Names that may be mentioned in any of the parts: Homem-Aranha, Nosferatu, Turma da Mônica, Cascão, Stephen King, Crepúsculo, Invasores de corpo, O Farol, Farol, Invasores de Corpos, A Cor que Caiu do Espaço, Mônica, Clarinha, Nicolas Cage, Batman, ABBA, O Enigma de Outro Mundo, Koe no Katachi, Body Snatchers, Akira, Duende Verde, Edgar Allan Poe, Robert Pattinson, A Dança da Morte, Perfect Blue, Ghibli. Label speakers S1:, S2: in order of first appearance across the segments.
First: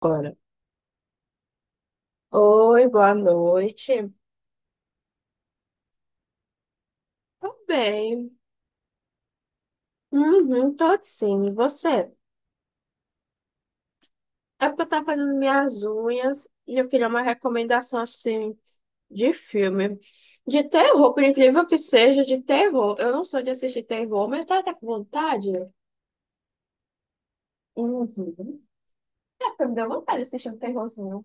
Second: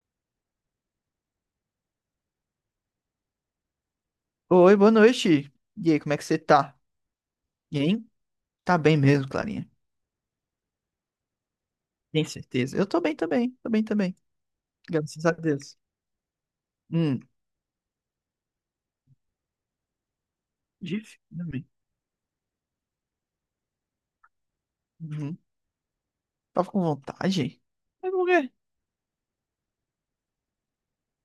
S1: Agora. Oi, boa noite.
S2: Oi, boa noite. E aí, como é que você tá?
S1: Tô
S2: E aí?
S1: bem.
S2: Tá bem mesmo, Clarinha?
S1: Uhum, tô sim. E você?
S2: Tem certeza? Eu tô bem também, tô bem também.
S1: É porque eu tava
S2: Graças a
S1: fazendo
S2: Deus.
S1: minhas unhas e eu queria
S2: Hum,
S1: uma recomendação assim de filme. De terror,
S2: difícil
S1: por
S2: também.
S1: incrível que seja, de terror. Eu não sou de assistir terror, mas eu tava até com
S2: Uhum.
S1: vontade.
S2: Tava com vontade? Mas por quê?
S1: Uhum. É, porque me deu vontade de assistir um terrorzinho.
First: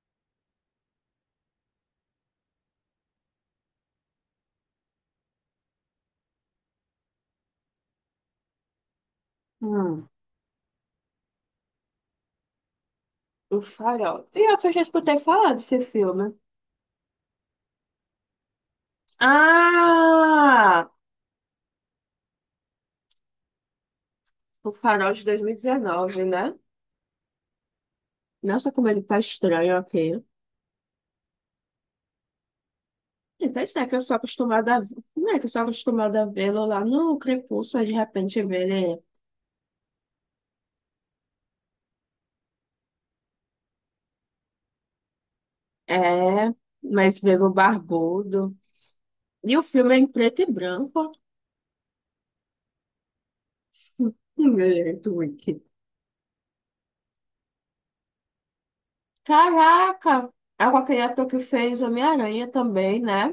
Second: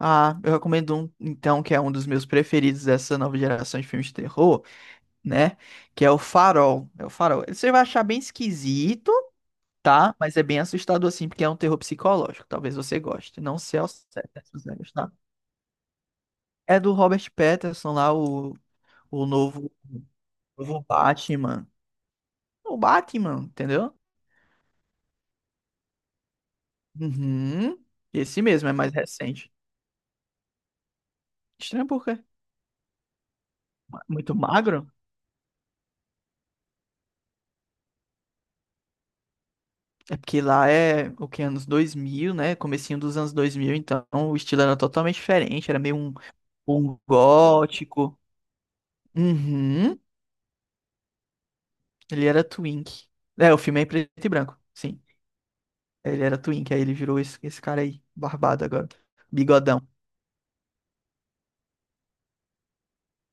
S2: Ah, eu recomendo um, então, que é um dos meus preferidos dessa nova geração de filmes de terror, né? Que é o Farol. É o Farol. Você vai achar bem esquisito,
S1: Hum,
S2: tá? Mas é bem assustador assim, porque é um terror psicológico. Talvez você goste. Não
S1: o
S2: sei ao
S1: Farol.
S2: certo se
S1: Pior que
S2: você
S1: eu
S2: vai
S1: já
S2: gostar.
S1: escutei falar desse filme.
S2: É do Robert Pattinson lá, o Novo
S1: Ah!
S2: Batman. O Batman, entendeu?
S1: O Farol de 2019, né?
S2: Uhum. Esse mesmo,
S1: Nossa,
S2: é
S1: como
S2: mais
S1: ele tá
S2: recente.
S1: estranho aqui.
S2: Estranho por quê?
S1: Então, isso é que eu sou
S2: Muito
S1: acostumada a...
S2: magro?
S1: Não é que eu sou acostumada a vê-lo lá no Crepúsculo, aí de repente vê ele
S2: É porque lá é o que, anos 2000, né? Comecinho dos anos 2000, então o estilo era totalmente diferente. Era meio um,
S1: é
S2: um
S1: mas vê-lo
S2: gótico.
S1: barbudo. E o filme
S2: Uhum.
S1: é em preto e branco.
S2: Ele era twink. É, o filme é em preto e branco, sim.
S1: Muito wicked.
S2: Ele era twink, aí ele virou esse cara aí, barbado agora. Bigodão.
S1: Caraca! É com aquele ator que fez Homem-Aranha também, né?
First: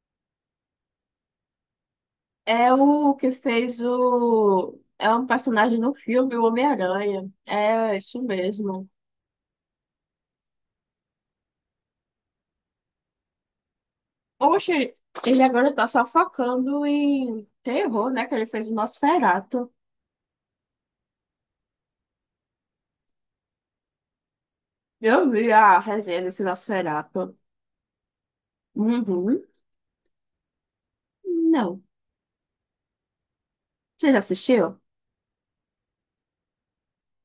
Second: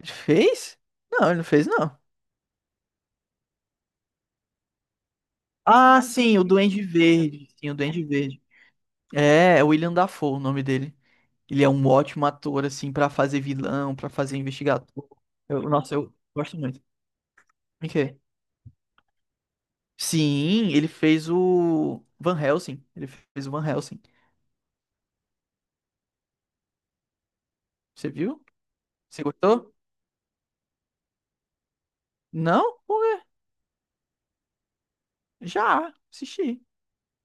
S2: Ele fez? Não, ele não fez, não.
S1: É o que fez o... É um personagem no
S2: Ah,
S1: filme,
S2: sim,
S1: o
S2: o Duende
S1: Homem-Aranha.
S2: Verde. Sim, o
S1: É
S2: Duende
S1: isso
S2: Verde.
S1: mesmo.
S2: É, é o William Dafoe o nome dele. Ele é um ótimo ator, assim, pra fazer vilão, pra fazer investigador.
S1: Oxe, ele agora tá
S2: Nossa,
S1: só
S2: eu gosto muito.
S1: focando em
S2: O
S1: terror,
S2: quê?
S1: né? Que ele fez o Nosferatu.
S2: Sim, ele fez o Van Helsing. Ele fez o Van Helsing.
S1: Eu vi a resenha desse Nosferatu.
S2: Você viu? Você
S1: Uhum.
S2: gostou?
S1: Não.
S2: Não? Por quê?
S1: Você já assistiu?
S2: Já assisti.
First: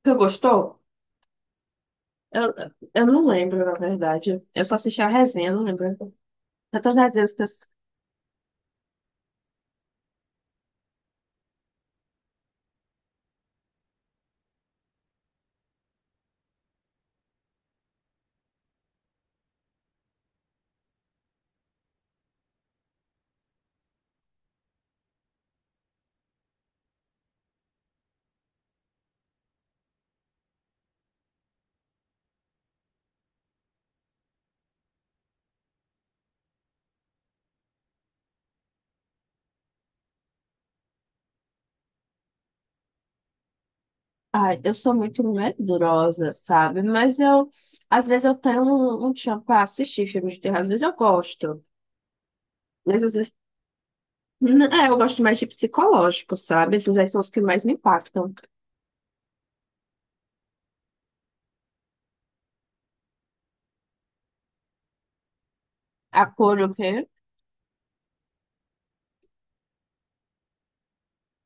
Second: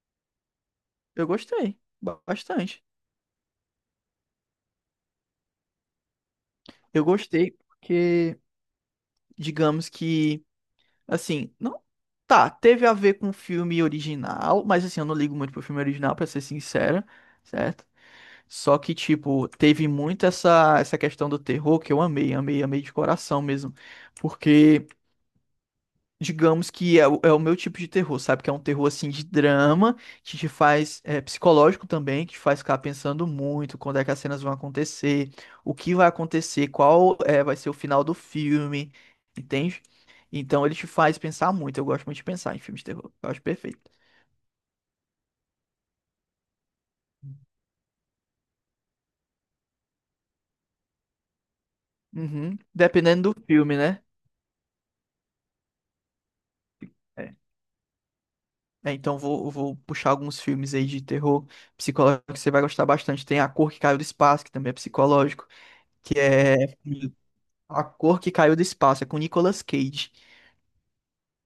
S1: Você gostou?
S2: Eu gostei.
S1: Eu,
S2: Bastante.
S1: eu não lembro, na verdade. Eu só assisti a resenha, não lembro. Tantas
S2: Eu
S1: resenhas que eu...
S2: gostei
S1: s-
S2: porque, digamos que, assim, não. Tá, teve a ver com o filme original, mas assim, eu não ligo muito pro filme original, pra ser sincero, certo? Só que, tipo, teve muito essa questão do terror que eu amei, amei, amei de coração mesmo. Porque, digamos que é, é o meu tipo de terror, sabe? Que é um terror, assim, de drama, que te faz, é, psicológico também, que te faz ficar pensando muito quando é que as cenas vão acontecer, o que vai acontecer, qual é, vai ser o final do filme, entende? Então, ele te faz pensar muito. Eu gosto muito de pensar em filmes de terror. Eu acho perfeito.
S1: Ai, eu sou muito medrosa, sabe? Mas eu... Às vezes eu tenho um tchan pra assistir filmes de terror. Às vezes eu gosto.
S2: Uhum.
S1: Mas às vezes...
S2: Dependendo do filme, né?
S1: N- É, eu gosto mais de psicológico, sabe? Esses aí são os que mais me impactam.
S2: É, então vou puxar alguns filmes aí de terror psicológico que você vai gostar bastante. Tem A Cor que Caiu do Espaço, que também é psicológico, que
S1: A cor, o
S2: é
S1: quê?
S2: A Cor que Caiu do Espaço, é com Nicolas Cage.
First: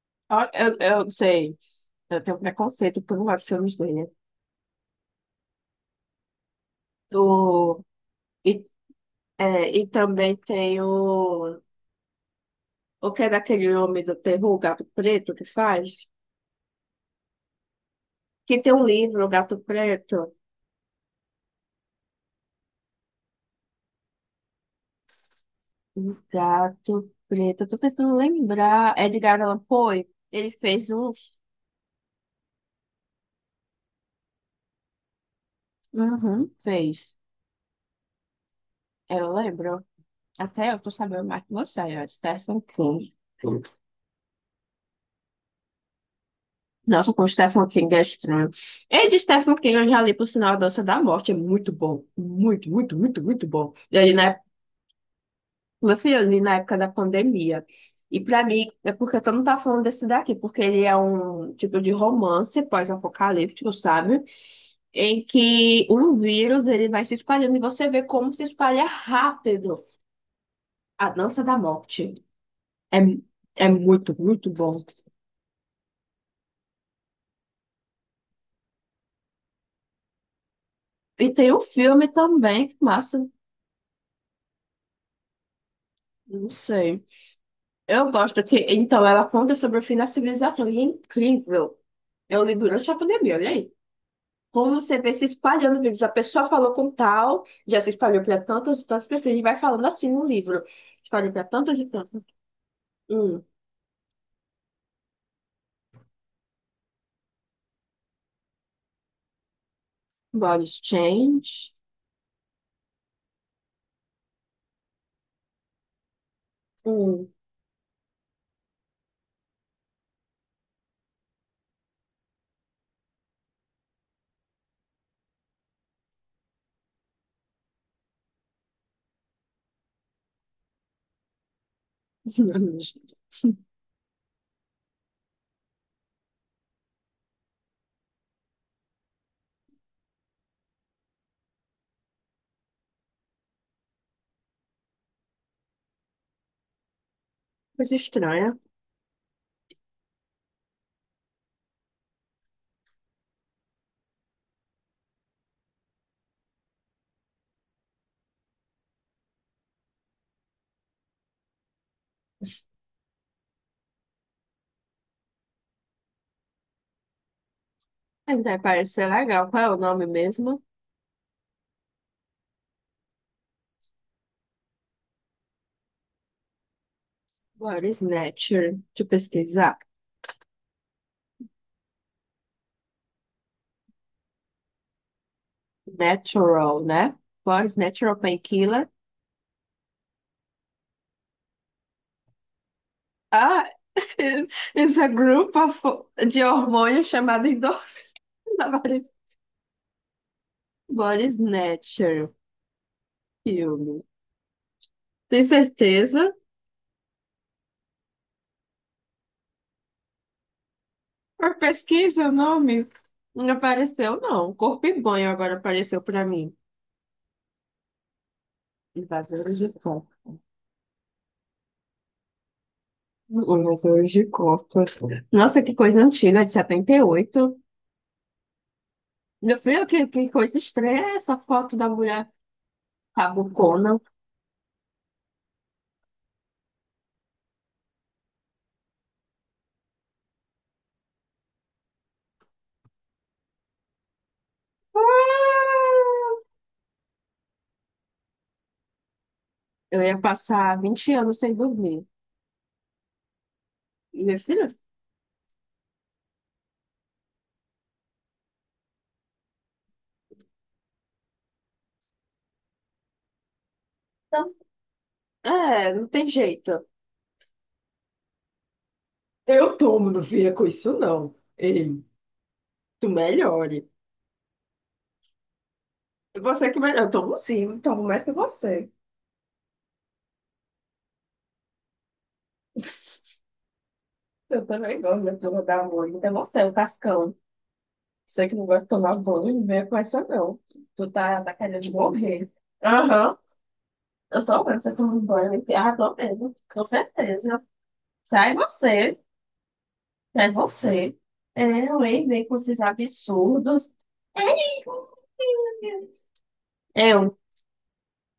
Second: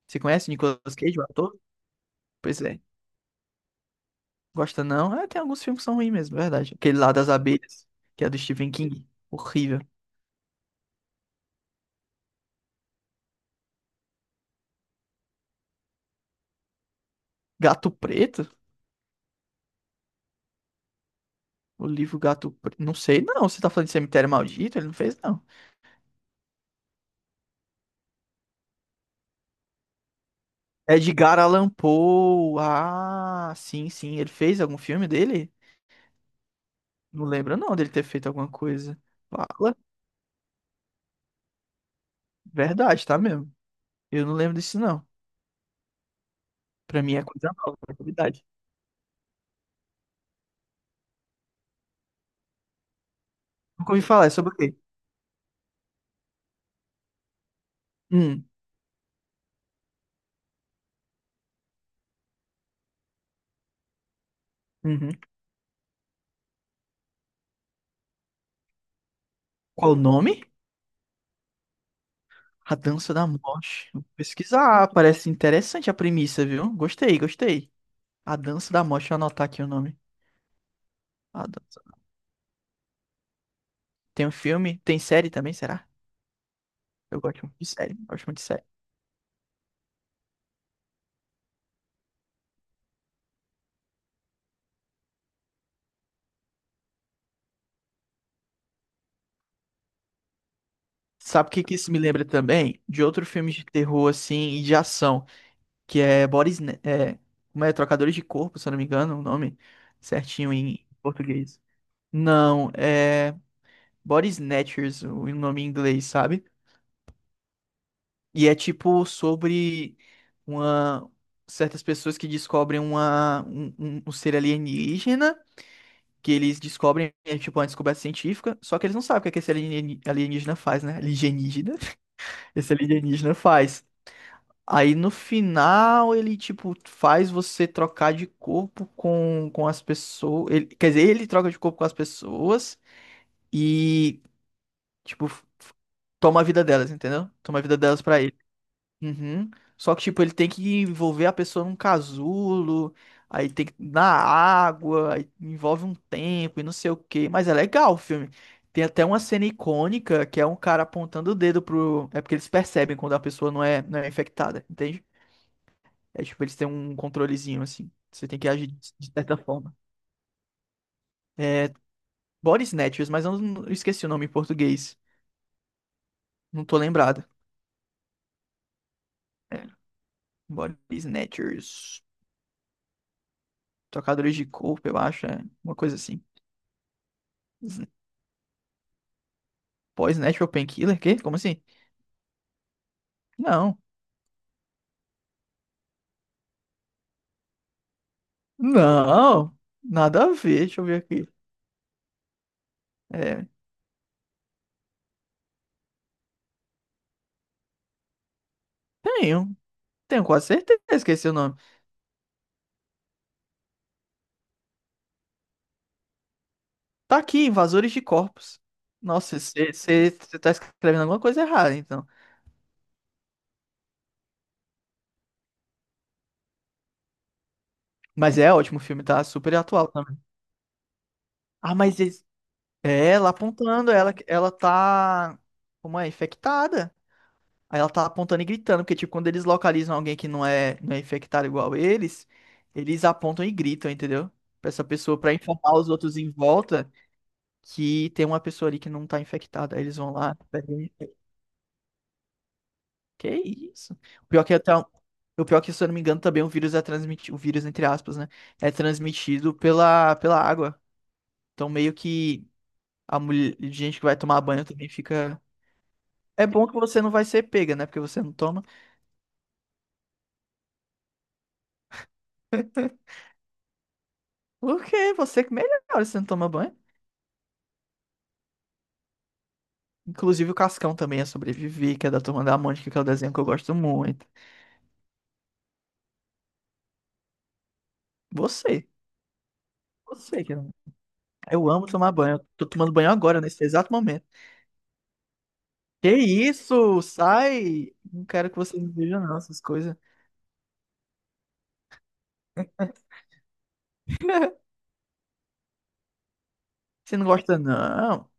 S2: Você
S1: Ó,
S2: conhece o Nicolas Cage, o
S1: Sei.
S2: ator?
S1: Eu tenho
S2: Pois é.
S1: preconceito porque eu não gosto de filmes dele.
S2: Gosta não? É, tem alguns filmes que são ruins mesmo, é verdade. Aquele lá das
S1: O
S2: abelhas, que é do
S1: E,
S2: Stephen King.
S1: é,
S2: Horrível.
S1: e também tem o que é daquele homem do terror, o Gato Preto, que faz?
S2: Gato Preto?
S1: Que tem um livro, o Gato Preto.
S2: O livro Gato Preto. Não sei, não. Você tá falando de Cemitério Maldito? Ele não fez, não.
S1: O Gato Preto, eu tô tentando lembrar. Edgar Allan Poe, ele fez um.
S2: Edgar Allan Poe. Ah, sim, sim. Ele fez algum filme dele?
S1: Uhum, fez.
S2: Não lembro não dele ter feito alguma coisa.
S1: Eu
S2: Fala.
S1: lembro. Até eu tô sabendo mais que você, ó, Stephen
S2: Verdade,
S1: King.
S2: tá mesmo. Eu não lembro disso não. Pra
S1: Nossa,
S2: mim é
S1: com
S2: coisa
S1: Stephen
S2: nova,
S1: King
S2: é
S1: é
S2: novidade.
S1: estranho. E de Stephen King eu já li, por sinal, A Dança da Morte. É muito bom. Muito, muito, muito, muito bom.
S2: Nunca
S1: E
S2: ouvi
S1: aí,
S2: falar, é
S1: na
S2: sobre o quê?
S1: Meu filho, eu li na época da pandemia. E pra
S2: Hum,
S1: mim, é porque todo mundo tá falando desse daqui, porque ele é um tipo de romance pós-apocalíptico, sabe?
S2: uhum.
S1: Em que um vírus ele vai se espalhando e você vê como se espalha rápido
S2: Qual o nome?
S1: a dança da morte.
S2: A
S1: É,
S2: Dança da
S1: é
S2: Morte. Vou
S1: muito, muito bom.
S2: pesquisar, parece interessante a premissa, viu? Gostei, gostei. A Dança da Morte, deixa eu anotar aqui o nome.
S1: E
S2: A
S1: tem um
S2: Dança.
S1: filme também, que massa,
S2: Tem um filme, tem série também, será?
S1: não sei.
S2: Eu gosto muito de série,
S1: Eu
S2: gosto muito
S1: gosto
S2: de
S1: que,
S2: série.
S1: então, ela conta sobre o fim da civilização e é incrível. Eu li durante a pandemia, olha aí. Como você vê se espalhando vídeos? A pessoa falou com tal, já se espalhou para tantas e tantas pessoas, e vai falando assim no livro. Espalhou para
S2: Sabe o que que
S1: tantas e
S2: isso me
S1: tantas.
S2: lembra também? De outro
S1: Hum,
S2: filme de terror, assim, e de ação. Que é Boris, como é, Trocadores de Corpo, se eu não me engano, o nome certinho
S1: body
S2: em português.
S1: change.
S2: Não, é Body Snatchers, o nome em inglês, sabe?
S1: Hum,
S2: E é tipo sobre uma certas pessoas que descobrem uma, um ser alienígena, que eles descobrem, é tipo uma descoberta científica, só que eles não sabem o que é que esse alienígena faz, né? Alienígena. Esse alienígena faz. Aí no final ele tipo faz você trocar de corpo com as pessoas. Ele, quer dizer, ele troca de corpo com as pessoas e tipo toma a vida delas, entendeu? Toma a vida
S1: coisa
S2: delas pra ele.
S1: estranha.
S2: Uhum. Só que tipo ele tem que envolver a pessoa num casulo, aí tem que na água, aí envolve um tempo e não sei o quê. Mas é legal o filme. Tem até uma cena icônica que é um cara apontando o dedo pro. É porque eles percebem quando a pessoa não é infectada, entende? É tipo, eles têm um controlezinho assim. Você
S1: É,
S2: tem que
S1: vai
S2: agir
S1: parecer
S2: de certa
S1: legal. Qual é
S2: forma.
S1: o nome mesmo?
S2: É Body Snatchers, mas eu não eu esqueci o nome em português. Não tô lembrado.
S1: Body Snatcher. Deixa eu
S2: É,
S1: pesquisar.
S2: Body Snatchers. Trocadores de corpo, eu acho. É uma coisa assim.
S1: Natural, né? Body
S2: Sn-
S1: Natural Painkiller.
S2: Boy Snatcher ou Painkiller? Quê? Como assim?
S1: Ah,
S2: Não.
S1: it's a group of, de hormônios chamado endorfina.
S2: Não. Nada a ver. Deixa eu ver aqui.
S1: Body Snatcher.
S2: É,
S1: Filme. Tem certeza?
S2: tenho. Tenho quase certeza que esqueci o
S1: Por
S2: nome.
S1: pesquisa, o nome não apareceu, não. Corpo e banho agora apareceu para mim.
S2: Tá aqui, Invasores de Corpos. Nossa,
S1: Invasores de corpo.
S2: você tá escrevendo alguma coisa errada, então.
S1: Invasores de corpo. Nossa, que coisa antiga, de 78.
S2: Mas é ótimo o filme, tá super
S1: Meu filho,
S2: atual
S1: que,
S2: também.
S1: que coisa estranha essa foto
S2: Ah,
S1: da
S2: mas esse-
S1: mulher
S2: É, ela apontando,
S1: cabucona.
S2: ela tá, como é, infectada. Aí ela tá apontando e gritando, porque, tipo, quando eles localizam alguém que não é infectado igual eles, eles apontam e gritam, entendeu? Pra essa pessoa, pra informar os outros em
S1: Ah!
S2: volta que tem uma pessoa ali que não tá infectada. Aí eles
S1: Eu
S2: vão
S1: ia
S2: lá.
S1: passar
S2: Pegam.
S1: 20 anos sem dormir.
S2: Que isso?
S1: E
S2: O
S1: meu
S2: pior que é
S1: filho,
S2: até, o pior que, se eu não me engano, também o vírus é transmitido, o vírus, entre aspas, né? É transmitido pela água. Então, meio que a mulher, gente que vai tomar
S1: não.
S2: banho também fica.
S1: É, não tem
S2: É bom que
S1: jeito.
S2: você não vai ser pega, né? Porque você não toma.
S1: Eu tomo, não fica com isso, não. Ei, tu melhore.
S2: Porque você que melhora se você não toma
S1: Você
S2: banho.
S1: que melhor. Eu tomo sim, eu tomo mais que você.
S2: Inclusive o Cascão também é sobreviver, que é da Turma da Mônica, que é o desenho que eu gosto muito.
S1: Eu também gosto da turma da Mônica. É você, o Cascão. Você que não gosta de
S2: Você.
S1: tomar banho, não venha com essa
S2: Você que
S1: não.
S2: não.
S1: Tu tá
S2: Eu amo
S1: querendo
S2: tomar banho. Eu
S1: morrer.
S2: tô tomando banho
S1: Aham.
S2: agora, nesse exato momento.
S1: Eu tô vendo você tomando banho. Ah,
S2: Que
S1: tô mesmo. Com
S2: isso?
S1: certeza.
S2: Sai! Não quero
S1: Sai
S2: que você me
S1: você.
S2: veja, não, essas coisas.
S1: Sai você. É, eu vem com esses absurdos. Ai, meu Deus.
S2: Você não
S1: Eu.
S2: gosta, não.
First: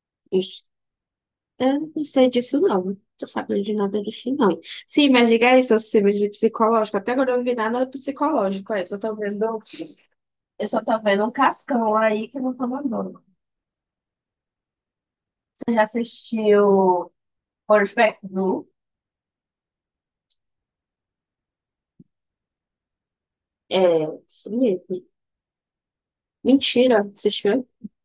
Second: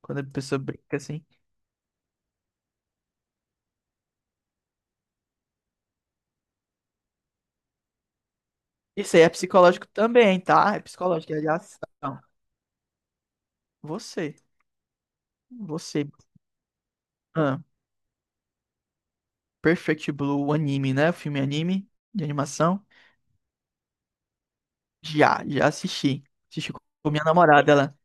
S2: Quando a pessoa brinca assim.
S1: Eu não sei disso, não. Não tô sabendo de nada disso, não. Sim, mas diga isso, os filmes de psicológico. Até agora eu não vi nada psicológico. É.
S2: Isso aí é psicológico também,
S1: Eu
S2: tá? É
S1: só tô vendo um
S2: psicológico, é de
S1: cascão
S2: ação.
S1: aí que não toma banho.
S2: Você.
S1: Você já
S2: Você.
S1: assistiu Perfect Blue?
S2: Perfect Blue, o anime, né? O filme anime de animação.
S1: É, isso mesmo.
S2: Já, já assisti. Assisti
S1: Mentira,
S2: com minha
S1: assistiu?
S2: namorada, ela.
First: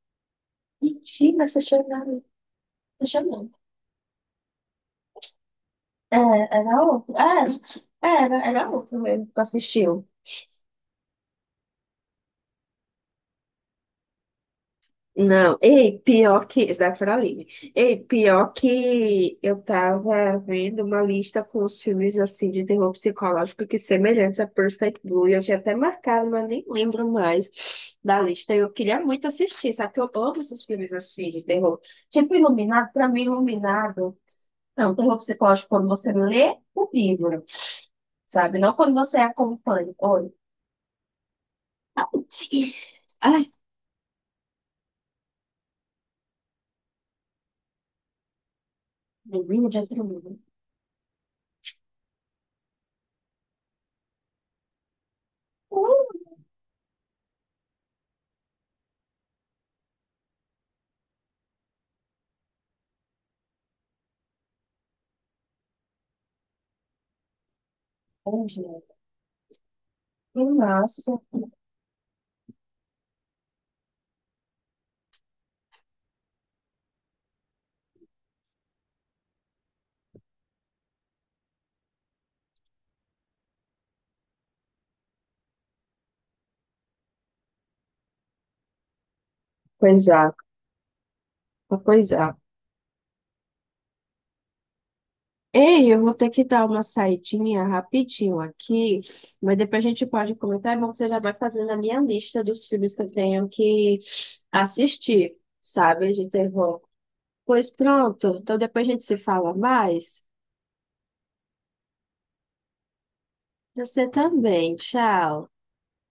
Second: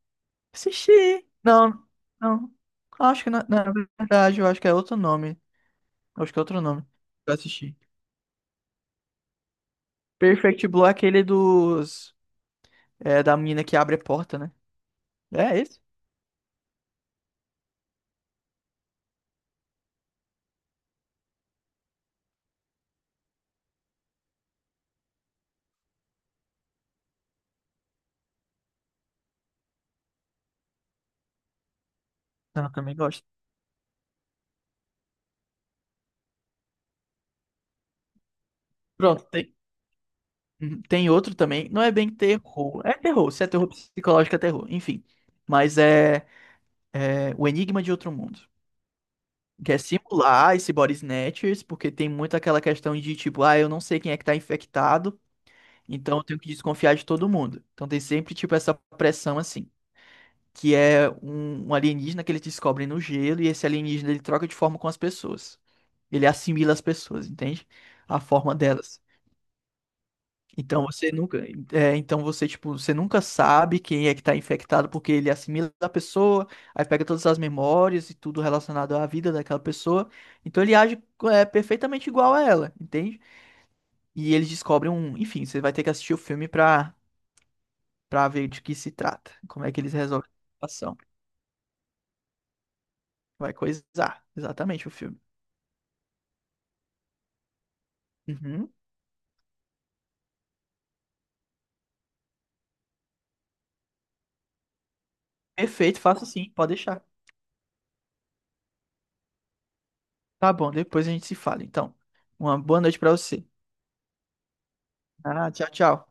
S2: Assisti.
S1: Mentira, assistiu
S2: Não,
S1: nada.
S2: não.
S1: Assistiu
S2: Acho que na,
S1: não.
S2: na verdade, eu acho que é outro nome.
S1: É,
S2: Acho que é outro
S1: era
S2: nome.
S1: outro.
S2: Eu
S1: É,
S2: assisti.
S1: era outro mesmo que assistiu.
S2: Perfect Blue é aquele dos. É, da menina que abre a porta, né? É
S1: Não,
S2: esse?
S1: ei, pior que. Esse daqui era livre. Ei, pior que eu tava vendo uma lista com os filmes assim de terror psicológico que semelhantes a Perfect Blue. Eu tinha até marcado, mas nem lembro mais da lista. Eu queria muito assistir, sabe? Que eu amo esses filmes assim de terror. Tipo,
S2: Não, eu
S1: Iluminado,
S2: também
S1: pra mim,
S2: gosto.
S1: Iluminado. É um terror psicológico quando você lê o livro, sabe? Não quando você
S2: Pronto, tem.
S1: acompanha. Olha.
S2: Uhum, tem outro também. Não é bem terror. É terror.
S1: Ai,
S2: Se é terror psicológico, é terror. Enfim. Mas é, é O Enigma de Outro Mundo.
S1: meu Deus,
S2: Quer
S1: já terminou.
S2: simular esse body snatchers, porque tem muito aquela questão de tipo, ah, eu não sei quem é que tá infectado, então eu tenho que desconfiar de todo mundo. Então tem sempre tipo essa pressão assim, que é um alienígena que eles descobrem no gelo e esse alienígena ele troca de forma com as pessoas. Ele assimila as pessoas, entende? A forma delas. Então você
S1: Nossa.
S2: nunca, é, então você tipo, você nunca sabe quem é que tá infectado porque ele assimila a pessoa, aí pega todas as memórias e tudo relacionado à vida daquela pessoa. Então ele age é, perfeitamente igual a ela, entende? E eles descobrem um, enfim, você vai ter que assistir o filme para ver de que se trata, como é que eles
S1: Pois
S2: resolvem
S1: é,
S2: a situação.
S1: pois é.
S2: Vai coisar, exatamente o filme.
S1: Ei, eu vou ter que dar uma saidinha rapidinho
S2: Uhum.
S1: aqui, mas depois a gente pode comentar. É bom que você já vai fazendo a minha lista dos filmes que eu tenho que assistir,
S2: Perfeito,
S1: sabe,
S2: faço
S1: de
S2: sim, pode
S1: terror.
S2: deixar.
S1: Pois pronto, então depois a gente se fala mais.
S2: Tá bom, depois a gente se fala, então. Uma boa noite pra você.
S1: Você também, tchau.
S2: Ah, tchau, tchau.